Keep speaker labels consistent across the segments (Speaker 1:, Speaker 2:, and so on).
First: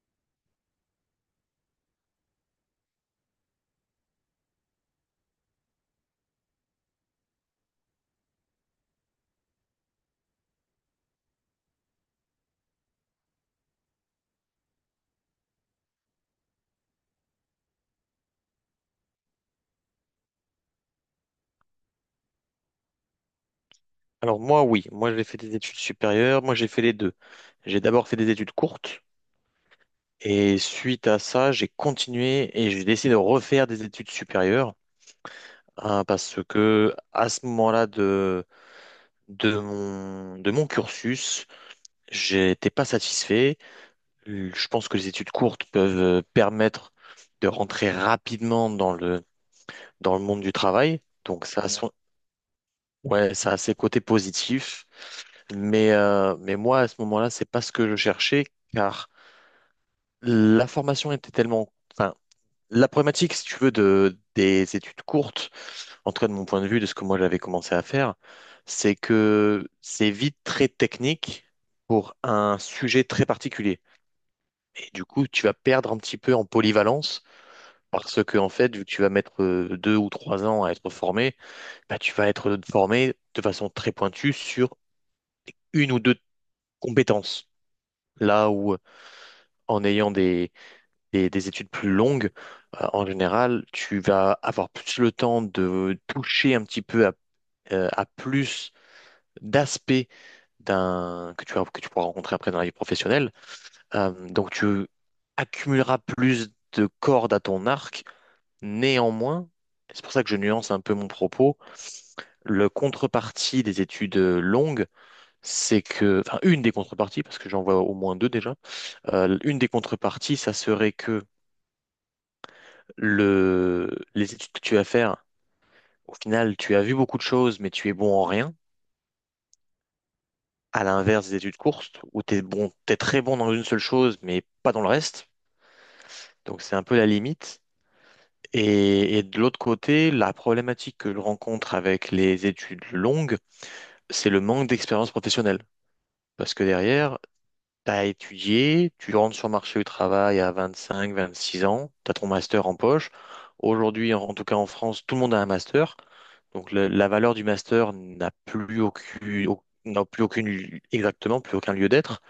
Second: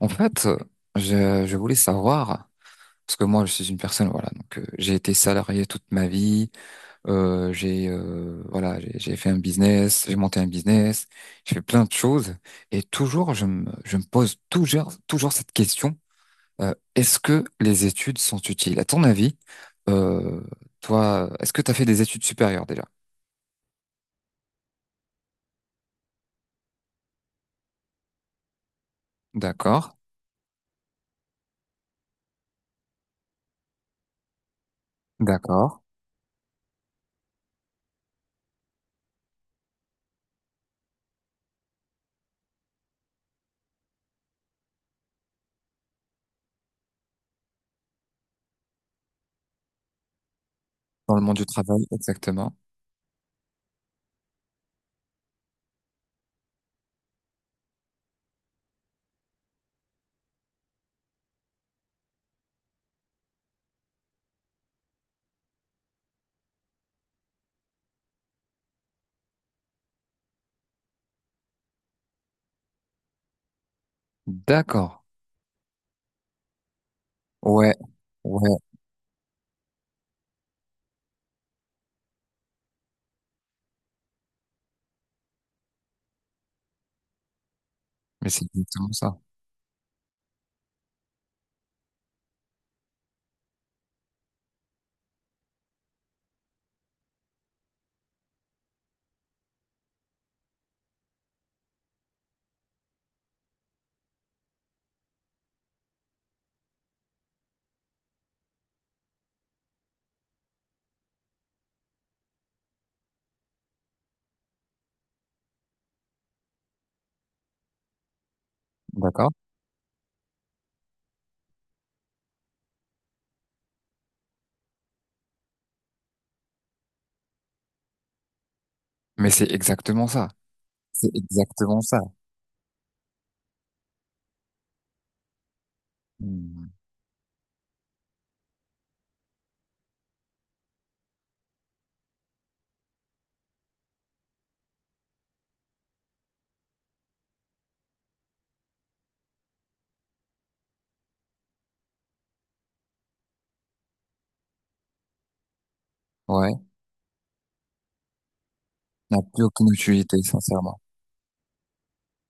Speaker 1: En fait, je voulais savoir, parce que moi, je suis une personne, voilà, donc j'ai été salarié toute ma vie, j'ai voilà, j'ai fait un business, j'ai monté un business, j'ai fait plein de choses, et toujours, je me pose toujours cette question, est-ce que les études sont utiles? À ton avis, euh, toi, est-ce que tu as fait des études supérieures déjà?
Speaker 2: Alors moi, oui, moi j'ai fait des études supérieures, moi j'ai fait les deux. J'ai d'abord fait des études courtes
Speaker 1: D'accord,
Speaker 2: et suite à ça, j'ai continué et j'ai décidé de refaire des études supérieures
Speaker 1: d'accord.
Speaker 2: hein, parce que à ce moment-là de mon cursus, j'étais pas satisfait. Je pense que les études courtes peuvent permettre de rentrer rapidement dans le monde du travail.
Speaker 1: Dans le monde
Speaker 2: Donc
Speaker 1: du
Speaker 2: ça a Ouais.
Speaker 1: travail, exactement.
Speaker 2: Ouais, ça a ses côtés positifs. Mais, moi, à ce moment-là, c'est pas ce que je cherchais, car la formation était tellement. Enfin, la problématique, si tu veux, des études courtes, en tout cas de mon point de vue, de ce que moi j'avais commencé à faire, c'est que c'est vite très technique pour un sujet très particulier. Et
Speaker 1: D'accord.
Speaker 2: du coup, tu vas perdre un petit peu en polyvalence,
Speaker 1: Ouais,
Speaker 2: parce que, en
Speaker 1: ouais,
Speaker 2: fait, vu que tu vas mettre 2 ou 3 ans à être formé, bah, tu vas être formé de façon très pointue sur une ou deux compétences.
Speaker 1: mais c'est
Speaker 2: Là où
Speaker 1: exactement ça.
Speaker 2: en ayant des études plus longues, en général, tu vas avoir plus le temps de toucher un petit peu à plus d'aspects d'un que que tu pourras rencontrer après dans la vie professionnelle. Donc, tu accumuleras plus de cordes à ton arc. Néanmoins, c'est pour ça que je nuance un peu mon propos, le contrepartie des études longues, c'est que, enfin, une des contreparties, parce que j'en vois au moins deux déjà,
Speaker 1: D'accord.
Speaker 2: une des contreparties, ça serait que le, les études que tu vas faire, au final, tu as vu beaucoup de choses, mais tu es bon en rien.
Speaker 1: Mais c'est exactement ça.
Speaker 2: À
Speaker 1: C'est
Speaker 2: l'inverse des études
Speaker 1: exactement ça.
Speaker 2: courtes, où tu es bon, t'es très bon dans une seule chose, mais pas dans le reste. Donc,
Speaker 1: Hmm.
Speaker 2: c'est un peu la limite. Et, de l'autre côté, la problématique que je rencontre avec les études longues, c'est le manque d'expérience professionnelle. Parce que derrière, t'as étudié, tu rentres sur le marché du travail à 25, 26 ans, t'as ton master en poche. Aujourd'hui, en tout cas en France, tout le monde a un master.
Speaker 1: Ouais,
Speaker 2: Donc la valeur du master n'a plus
Speaker 1: n'a plus
Speaker 2: aucune,
Speaker 1: aucune utilité, sincèrement.
Speaker 2: exactement, plus aucun lieu d'être.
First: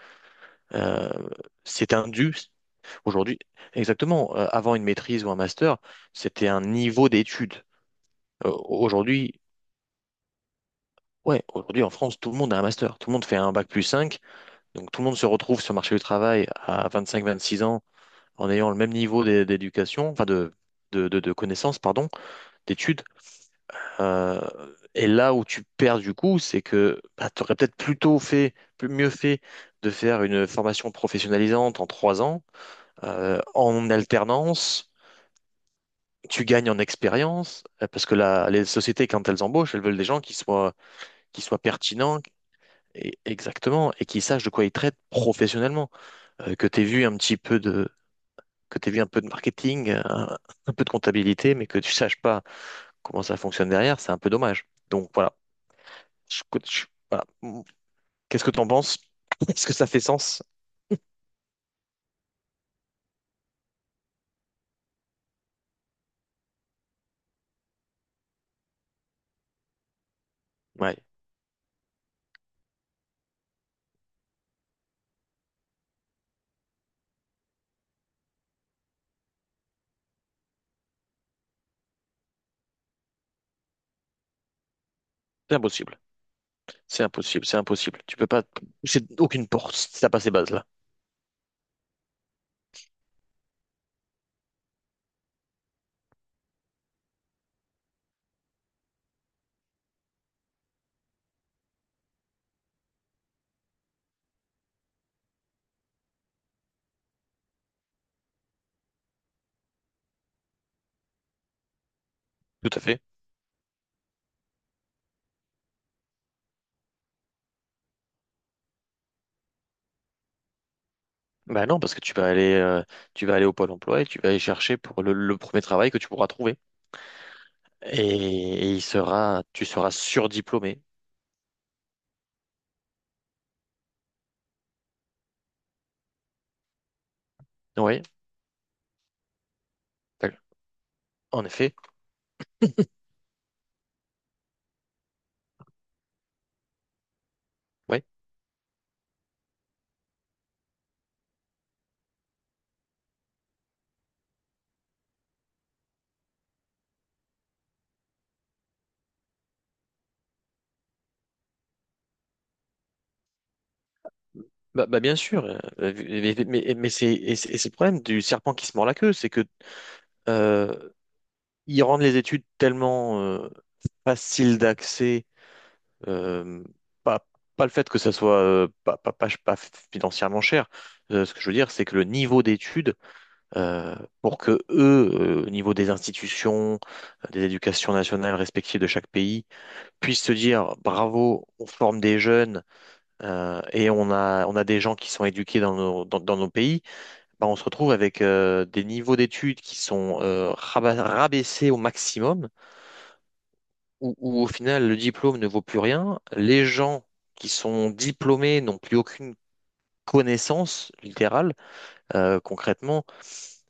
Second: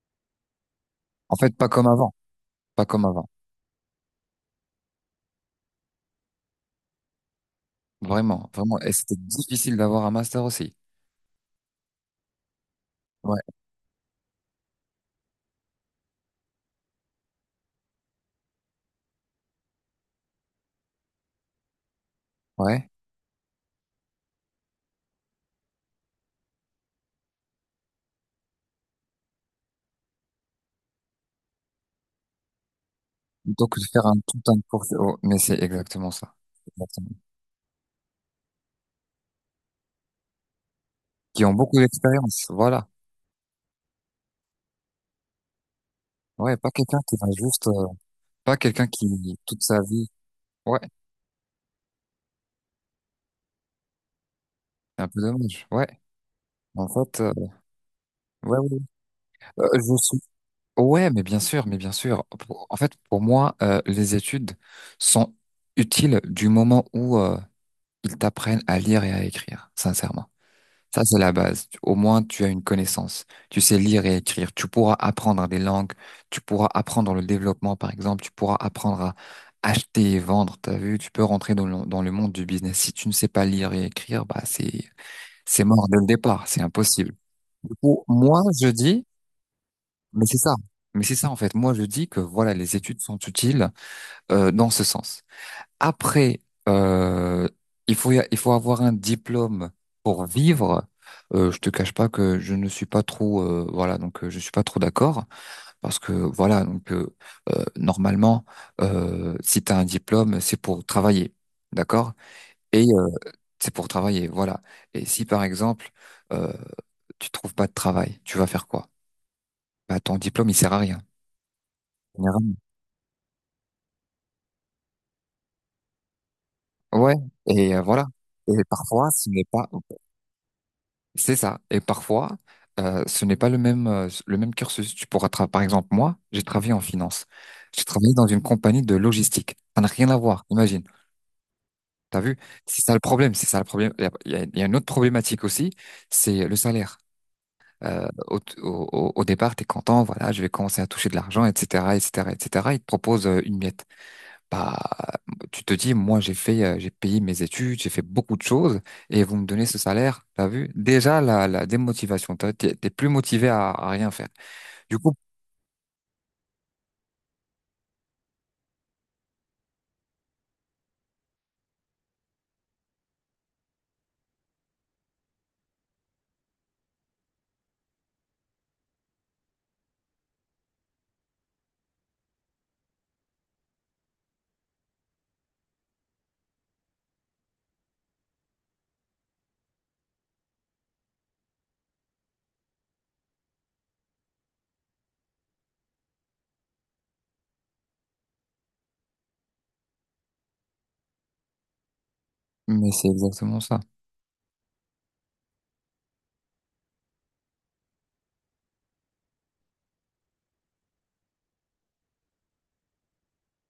Speaker 2: Euh,
Speaker 1: En fait, pas comme
Speaker 2: c'est un
Speaker 1: avant.
Speaker 2: dû
Speaker 1: Pas comme avant.
Speaker 2: aujourd'hui. Exactement, avant une maîtrise ou un master, c'était un niveau d'études.
Speaker 1: Vraiment, vraiment. Et c'était
Speaker 2: Aujourd'hui,
Speaker 1: difficile d'avoir un master aussi.
Speaker 2: ouais, aujourd'hui en France, tout le monde a un master. Tout le monde fait
Speaker 1: Ouais,
Speaker 2: un bac plus cinq. Donc tout le monde se retrouve sur le marché du travail à 25-26 ans en ayant le même niveau d'éducation, enfin de connaissances, pardon,
Speaker 1: ouais.
Speaker 2: d'études. Euh, et là où tu perds du coup, c'est que bah, tu aurais peut-être plutôt fait, plus mieux fait de faire une formation professionnalisante en 3 ans,
Speaker 1: Plutôt que de
Speaker 2: en
Speaker 1: faire un tout un cours.
Speaker 2: alternance.
Speaker 1: Oh, mais c'est exactement ça.
Speaker 2: Tu gagnes en
Speaker 1: Exactement.
Speaker 2: expérience, parce que les sociétés, quand elles embauchent, elles veulent des gens qui soient, qui
Speaker 1: Qui ont
Speaker 2: soient
Speaker 1: beaucoup
Speaker 2: pertinents,
Speaker 1: d'expérience. Voilà.
Speaker 2: exactement, et qui sachent de quoi ils traitent professionnellement.
Speaker 1: Ouais,
Speaker 2: Que
Speaker 1: pas
Speaker 2: tu aies
Speaker 1: quelqu'un
Speaker 2: vu
Speaker 1: qui
Speaker 2: un
Speaker 1: va
Speaker 2: petit peu
Speaker 1: juste,
Speaker 2: de,
Speaker 1: pas
Speaker 2: que
Speaker 1: quelqu'un
Speaker 2: tu aies vu un peu de
Speaker 1: qui, toute sa
Speaker 2: marketing,
Speaker 1: vie.
Speaker 2: un
Speaker 1: Ouais,
Speaker 2: peu de comptabilité, mais que tu saches pas comment ça fonctionne derrière, c'est un peu dommage.
Speaker 1: c'est un
Speaker 2: Donc
Speaker 1: peu
Speaker 2: voilà.
Speaker 1: dommage. Ouais. En fait,
Speaker 2: Voilà. Qu'est-ce que
Speaker 1: ouais,
Speaker 2: tu en
Speaker 1: ouais.
Speaker 2: penses? Est-ce que ça
Speaker 1: Je
Speaker 2: fait
Speaker 1: suis
Speaker 2: sens?
Speaker 1: Ouais, mais bien sûr, mais bien sûr. En fait, pour moi, les études sont utiles du moment où ils t'apprennent à lire et à écrire, sincèrement.
Speaker 2: Ouais,
Speaker 1: Ça, c'est la base. Au moins, tu as une connaissance. Tu sais lire et écrire. Tu pourras apprendre des langues. Tu pourras apprendre le développement, par exemple. Tu pourras apprendre à acheter et vendre. T'as vu, tu peux rentrer dans le monde du business. Si tu ne sais pas lire et écrire, bah, c'est,
Speaker 2: c'est
Speaker 1: c'est mort dès
Speaker 2: impossible.
Speaker 1: le départ. C'est
Speaker 2: C'est
Speaker 1: impossible.
Speaker 2: impossible, c'est
Speaker 1: Du
Speaker 2: impossible.
Speaker 1: coup,
Speaker 2: Tu peux
Speaker 1: moi,
Speaker 2: pas,
Speaker 1: je dis,
Speaker 2: c'est aucune porte si t'as pas
Speaker 1: mais
Speaker 2: ces
Speaker 1: c'est ça.
Speaker 2: bases-là.
Speaker 1: Mais c'est ça en fait. Moi, je dis que voilà, les études sont utiles dans ce sens. Après, euh, il faut avoir un diplôme pour vivre. Je te cache pas que je ne suis pas trop voilà, donc je suis pas trop d'accord parce que voilà, donc normalement, si tu as un diplôme c'est pour travailler, d'accord?
Speaker 2: Tout à
Speaker 1: Et
Speaker 2: fait.
Speaker 1: c'est pour travailler, voilà. Et si par exemple euh, tu trouves pas de travail, tu vas faire quoi? Bah ton diplôme il sert à rien.
Speaker 2: Bah non, parce que tu vas aller, au Pôle emploi et tu vas aller chercher pour le premier travail que tu pourras trouver.
Speaker 1: Ouais, et voilà.
Speaker 2: Et,
Speaker 1: Et
Speaker 2: et il
Speaker 1: parfois, ce
Speaker 2: sera,
Speaker 1: n'est
Speaker 2: tu
Speaker 1: pas,
Speaker 2: seras surdiplômé.
Speaker 1: c'est ça. Et parfois, ce n'est pas le même, le même cursus. Tu pourras, par exemple, moi, j'ai travaillé en finance. J'ai
Speaker 2: Oui.
Speaker 1: travaillé dans une compagnie de logistique. Ça n'a rien à voir, imagine.
Speaker 2: En effet,
Speaker 1: T'as vu? C'est ça le problème. C'est ça le problème. Il y a une autre problématique aussi, c'est le salaire.
Speaker 2: oui.
Speaker 1: Au départ, t'es content, voilà, je vais commencer à toucher de l'argent, etc., etc., etc. Ils te proposent une miette. Bah, tu te dis, moi, j'ai payé mes études, j'ai fait beaucoup de choses, et vous me donnez ce salaire, t'as vu? Déjà, la démotivation, t'es plus motivé à rien faire.
Speaker 2: Bah,
Speaker 1: Du
Speaker 2: bah,
Speaker 1: coup,
Speaker 2: bien sûr. Mais c'est le problème du serpent qui se mord la queue, c'est que euh, ils rendent les études tellement faciles d'accès, euh, pas, pas le fait que ça soit pas financièrement cher. Ce que je veux dire, c'est que le niveau d'études, euh, pour que eux, au niveau des institutions, des éducations nationales respectives de chaque pays, puissent se dire bravo, on forme des jeunes. Et on a des gens qui sont éduqués dans nos pays, bah, on se retrouve avec des niveaux d'études qui sont rabaissés au maximum,
Speaker 1: mais c'est exactement ça.
Speaker 2: où au final le diplôme ne vaut plus rien. Les gens qui sont diplômés n'ont plus aucune connaissance littérale. Concrètement,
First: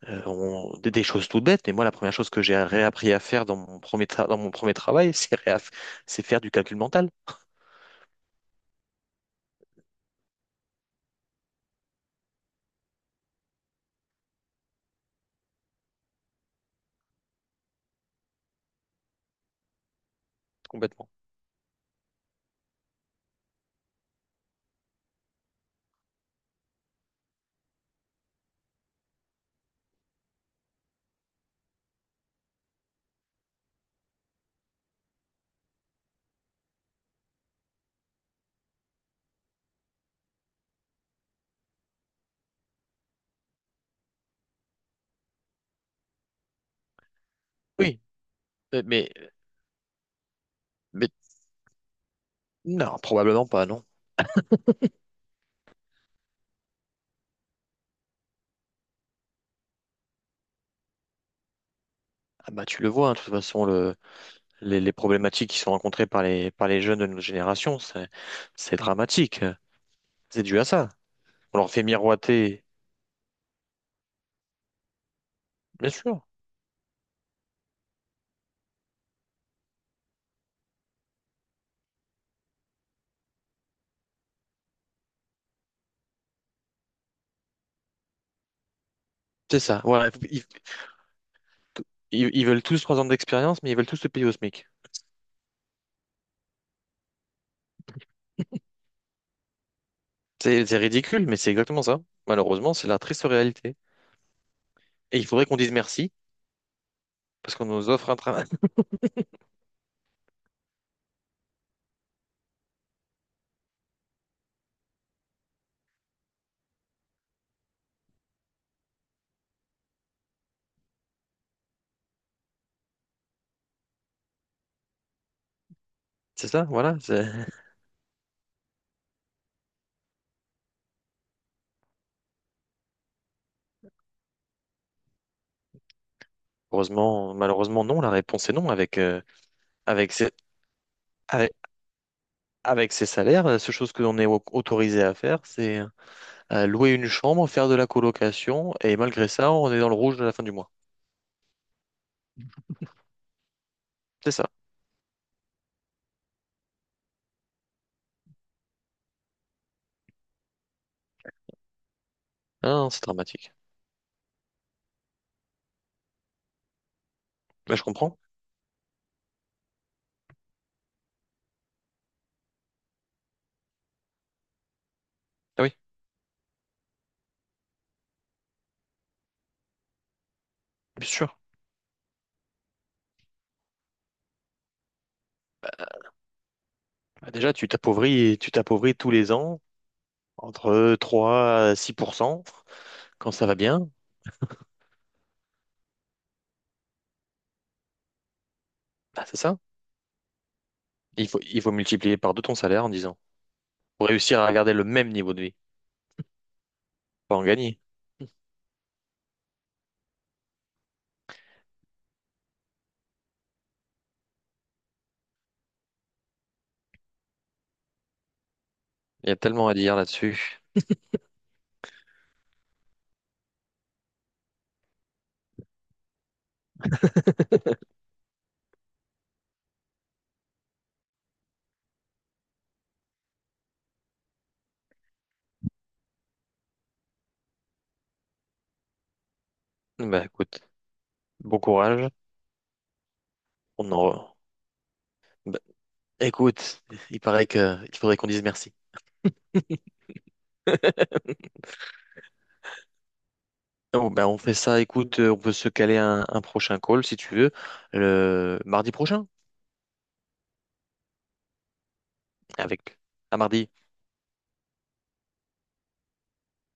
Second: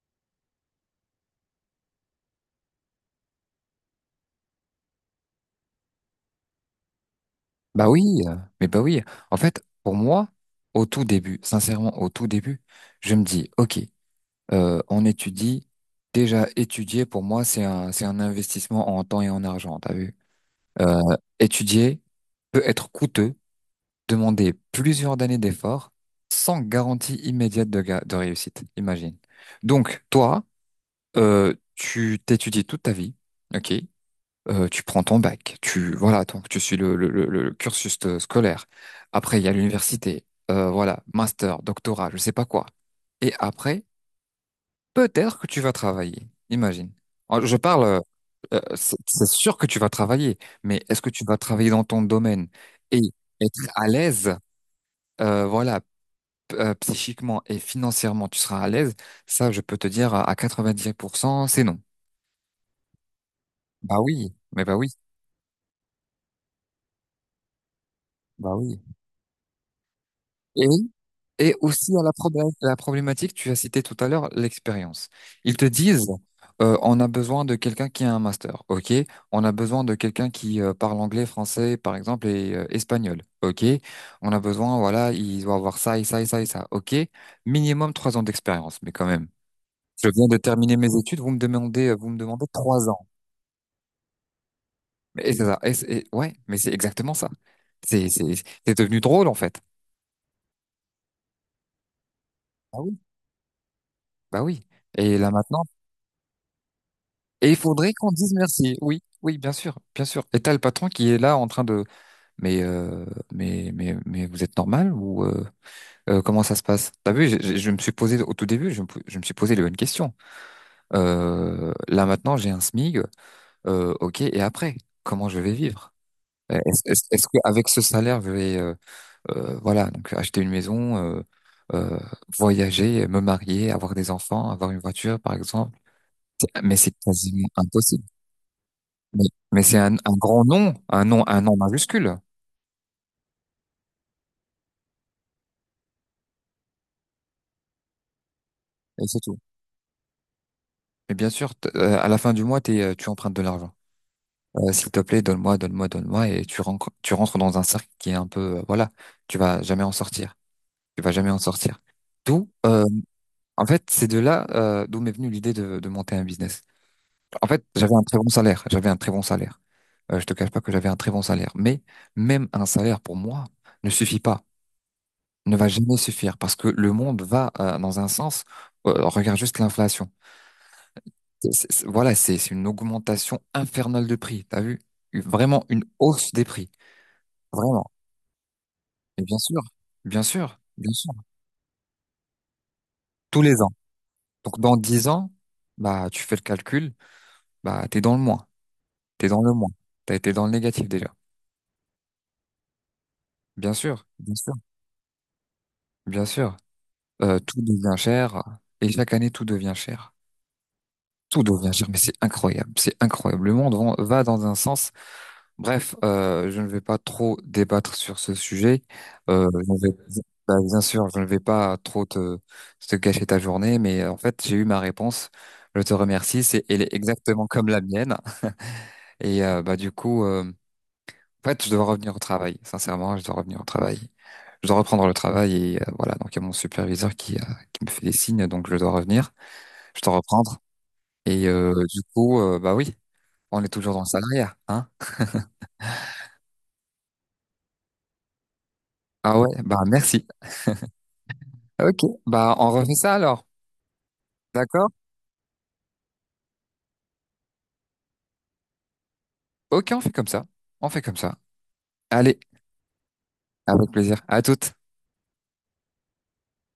Speaker 2: des choses toutes bêtes. Mais moi, la première chose que j'ai réappris à faire dans dans mon premier travail, c'est faire du calcul mental,
Speaker 1: Bah oui, mais bah oui. En fait, pour moi, au tout début, sincèrement, au tout début, je me dis, ok, on étudie. Déjà, étudier, pour moi, c'est un investissement en temps et en argent, t'as vu? Euh,
Speaker 2: complètement.
Speaker 1: étudier peut être coûteux demander plusieurs années d'efforts sans garantie immédiate de réussite, imagine. Donc, toi, tu t'étudies toute ta vie, ok? Tu prends ton bac, tu voilà, donc tu suis le cursus scolaire. Après, il y a l'université, voilà, master, doctorat, je sais pas quoi. Et après, peut-être que tu vas travailler, imagine. Alors,
Speaker 2: Oui, mais,
Speaker 1: c'est
Speaker 2: mais
Speaker 1: c'est sûr que tu vas travailler, mais est-ce que
Speaker 2: mais
Speaker 1: tu vas travailler dans ton domaine
Speaker 2: non,
Speaker 1: et
Speaker 2: probablement
Speaker 1: être
Speaker 2: pas, non.
Speaker 1: à l'aise? Voilà, psychiquement et financièrement tu seras à l'aise, ça je peux te dire à 90% c'est non.
Speaker 2: Ah bah, tu le vois, hein, de toute façon, le,
Speaker 1: Bah oui, mais bah
Speaker 2: les,
Speaker 1: oui,
Speaker 2: les problématiques qui sont rencontrées par les jeunes de notre génération, c'est,
Speaker 1: bah
Speaker 2: c'est
Speaker 1: oui.
Speaker 2: dramatique. C'est dû à
Speaker 1: Et,
Speaker 2: ça.
Speaker 1: oui, et
Speaker 2: On leur fait
Speaker 1: aussi à
Speaker 2: miroiter.
Speaker 1: la problématique, tu as cité tout à l'heure l'expérience. Ils te
Speaker 2: Bien
Speaker 1: disent,
Speaker 2: sûr,
Speaker 1: on a besoin de quelqu'un qui a un master, ok? On a besoin de quelqu'un qui parle anglais, français, par exemple, et espagnol, ok? On a besoin, voilà, il doit avoir ça et ça et ça et ça, ok? Minimum 3 ans d'expérience, mais quand même.
Speaker 2: c'est ça.
Speaker 1: Je
Speaker 2: Voilà,
Speaker 1: viens de
Speaker 2: ils,
Speaker 1: terminer mes études, vous me
Speaker 2: ils- ils
Speaker 1: demandez
Speaker 2: veulent tous
Speaker 1: trois
Speaker 2: trois
Speaker 1: ans.
Speaker 2: ans d'expérience, mais ils veulent tous se payer au SMIC.
Speaker 1: Et c'est ça. Ouais, mais c'est exactement ça. C'est, c'est, c'est devenu drôle, en fait.
Speaker 2: C'est ridicule, mais c'est exactement ça. Malheureusement,
Speaker 1: Ah
Speaker 2: c'est
Speaker 1: oui.
Speaker 2: la triste réalité.
Speaker 1: Bah oui. Et
Speaker 2: Et il
Speaker 1: là
Speaker 2: faudrait qu'on
Speaker 1: maintenant,
Speaker 2: dise merci,
Speaker 1: et
Speaker 2: parce
Speaker 1: il
Speaker 2: qu'on nous
Speaker 1: faudrait qu'on
Speaker 2: offre un
Speaker 1: dise
Speaker 2: travail.
Speaker 1: merci. Oui, oui, bien sûr, bien sûr. Et t'as le patron qui est là en train de, mais, euh, mais vous êtes normal ou comment ça se passe? T'as vu, je me suis posé au tout début, je me suis posé les bonnes questions. Là maintenant, j'ai un SMIG. Ok, et après, comment je vais vivre?
Speaker 2: C'est
Speaker 1: Euh,
Speaker 2: ça,
Speaker 1: Est-ce,
Speaker 2: voilà.
Speaker 1: est-ce est-ce que avec ce salaire, je vais, voilà, donc acheter une maison, euh, voyager, me marier, avoir des enfants, avoir une voiture, par exemple. Mais c'est
Speaker 2: Heureusement,
Speaker 1: quasiment
Speaker 2: malheureusement, non.
Speaker 1: impossible.
Speaker 2: La réponse est non.
Speaker 1: Mais, mais c'est un,
Speaker 2: Avec, ces,
Speaker 1: grand nom, un nom, un
Speaker 2: avec,
Speaker 1: nom majuscule,
Speaker 2: avec ces salaires, la seule chose que l'on est autorisé à faire, c'est, louer une chambre, faire de la colocation, et
Speaker 1: et c'est
Speaker 2: malgré
Speaker 1: tout.
Speaker 2: ça, on est dans le rouge à la fin du mois.
Speaker 1: Et bien sûr, à la fin du mois, t'es, tu empruntes de l'argent.
Speaker 2: C'est ça.
Speaker 1: S'il te plaît, donne-moi, donne-moi, donne-moi, et tu rentres dans un cercle qui est un peu, voilà, tu vas jamais en sortir. Tu vas jamais en sortir. D'où,
Speaker 2: Ah
Speaker 1: euh,
Speaker 2: non, c'est dramatique.
Speaker 1: En fait, c'est de là, d'où m'est venue l'idée de monter un business. En fait,
Speaker 2: Bah, je
Speaker 1: j'avais un
Speaker 2: comprends.
Speaker 1: très bon salaire. J'avais un très bon salaire. Je te cache pas que j'avais un très bon salaire. Mais même un salaire pour moi ne suffit pas, ne
Speaker 2: Ah
Speaker 1: va
Speaker 2: oui,
Speaker 1: jamais suffire parce que le monde va dans un sens. Regarde juste l'inflation.
Speaker 2: bien sûr.
Speaker 1: Voilà, c'est une augmentation infernale de prix. T'as vu? Vraiment une hausse des prix.
Speaker 2: Bah, déjà, tu
Speaker 1: Vraiment.
Speaker 2: t'appauvris, tu t'appauvris tous
Speaker 1: Et
Speaker 2: les
Speaker 1: bien
Speaker 2: ans,
Speaker 1: sûr, bien sûr, bien
Speaker 2: entre
Speaker 1: sûr.
Speaker 2: 3 à 6% quand
Speaker 1: Tous
Speaker 2: ça va
Speaker 1: les ans.
Speaker 2: bien.
Speaker 1: Donc dans 10 ans, bah tu fais le calcul, bah t'es dans le moins.
Speaker 2: Bah,
Speaker 1: T'es
Speaker 2: c'est
Speaker 1: dans le
Speaker 2: ça.
Speaker 1: moins. T'as été dans le négatif déjà.
Speaker 2: Il faut multiplier par deux ton salaire en disant,
Speaker 1: Bien sûr,
Speaker 2: pour
Speaker 1: bien
Speaker 2: réussir
Speaker 1: sûr,
Speaker 2: à garder le même niveau de vie,
Speaker 1: bien sûr.
Speaker 2: pas en
Speaker 1: Tout
Speaker 2: gagner.
Speaker 1: devient cher et chaque année tout devient cher. Tout devient cher, mais c'est incroyable, c'est incroyable. Le monde va dans un sens. Bref, je ne vais pas trop débattre sur ce sujet.
Speaker 2: Il y a tellement
Speaker 1: Je
Speaker 2: à
Speaker 1: ne
Speaker 2: dire
Speaker 1: vais- Bah,
Speaker 2: là-dessus.
Speaker 1: bien sûr, je ne vais pas trop te gâcher ta journée, mais en fait, j'ai eu ma réponse. Je te remercie. Elle est exactement comme la mienne. Et bah du coup, en fait, je dois revenir au travail. Sincèrement, je dois revenir au travail. Je dois reprendre le travail et voilà. Donc il y a mon superviseur qui me fait des signes, donc je dois revenir. Je t'en
Speaker 2: Bah
Speaker 1: reprendre.
Speaker 2: écoute,
Speaker 1: Et
Speaker 2: bon
Speaker 1: du
Speaker 2: courage.
Speaker 1: coup, bah oui, on est
Speaker 2: On
Speaker 1: toujours
Speaker 2: en...
Speaker 1: dans le
Speaker 2: re-
Speaker 1: salariat, hein?
Speaker 2: Bah, écoute, il paraît que il faudrait qu'on dise merci.
Speaker 1: Ah ouais, bah merci. Ok, bah on refait ça alors.
Speaker 2: Oh, ben, on fait ça,
Speaker 1: D'accord?
Speaker 2: écoute, on peut se caler un prochain call si tu veux, le mardi prochain,
Speaker 1: Ok, on fait comme ça. On fait comme ça. Allez,
Speaker 2: avec à mardi.
Speaker 1: avec plaisir. À toutes.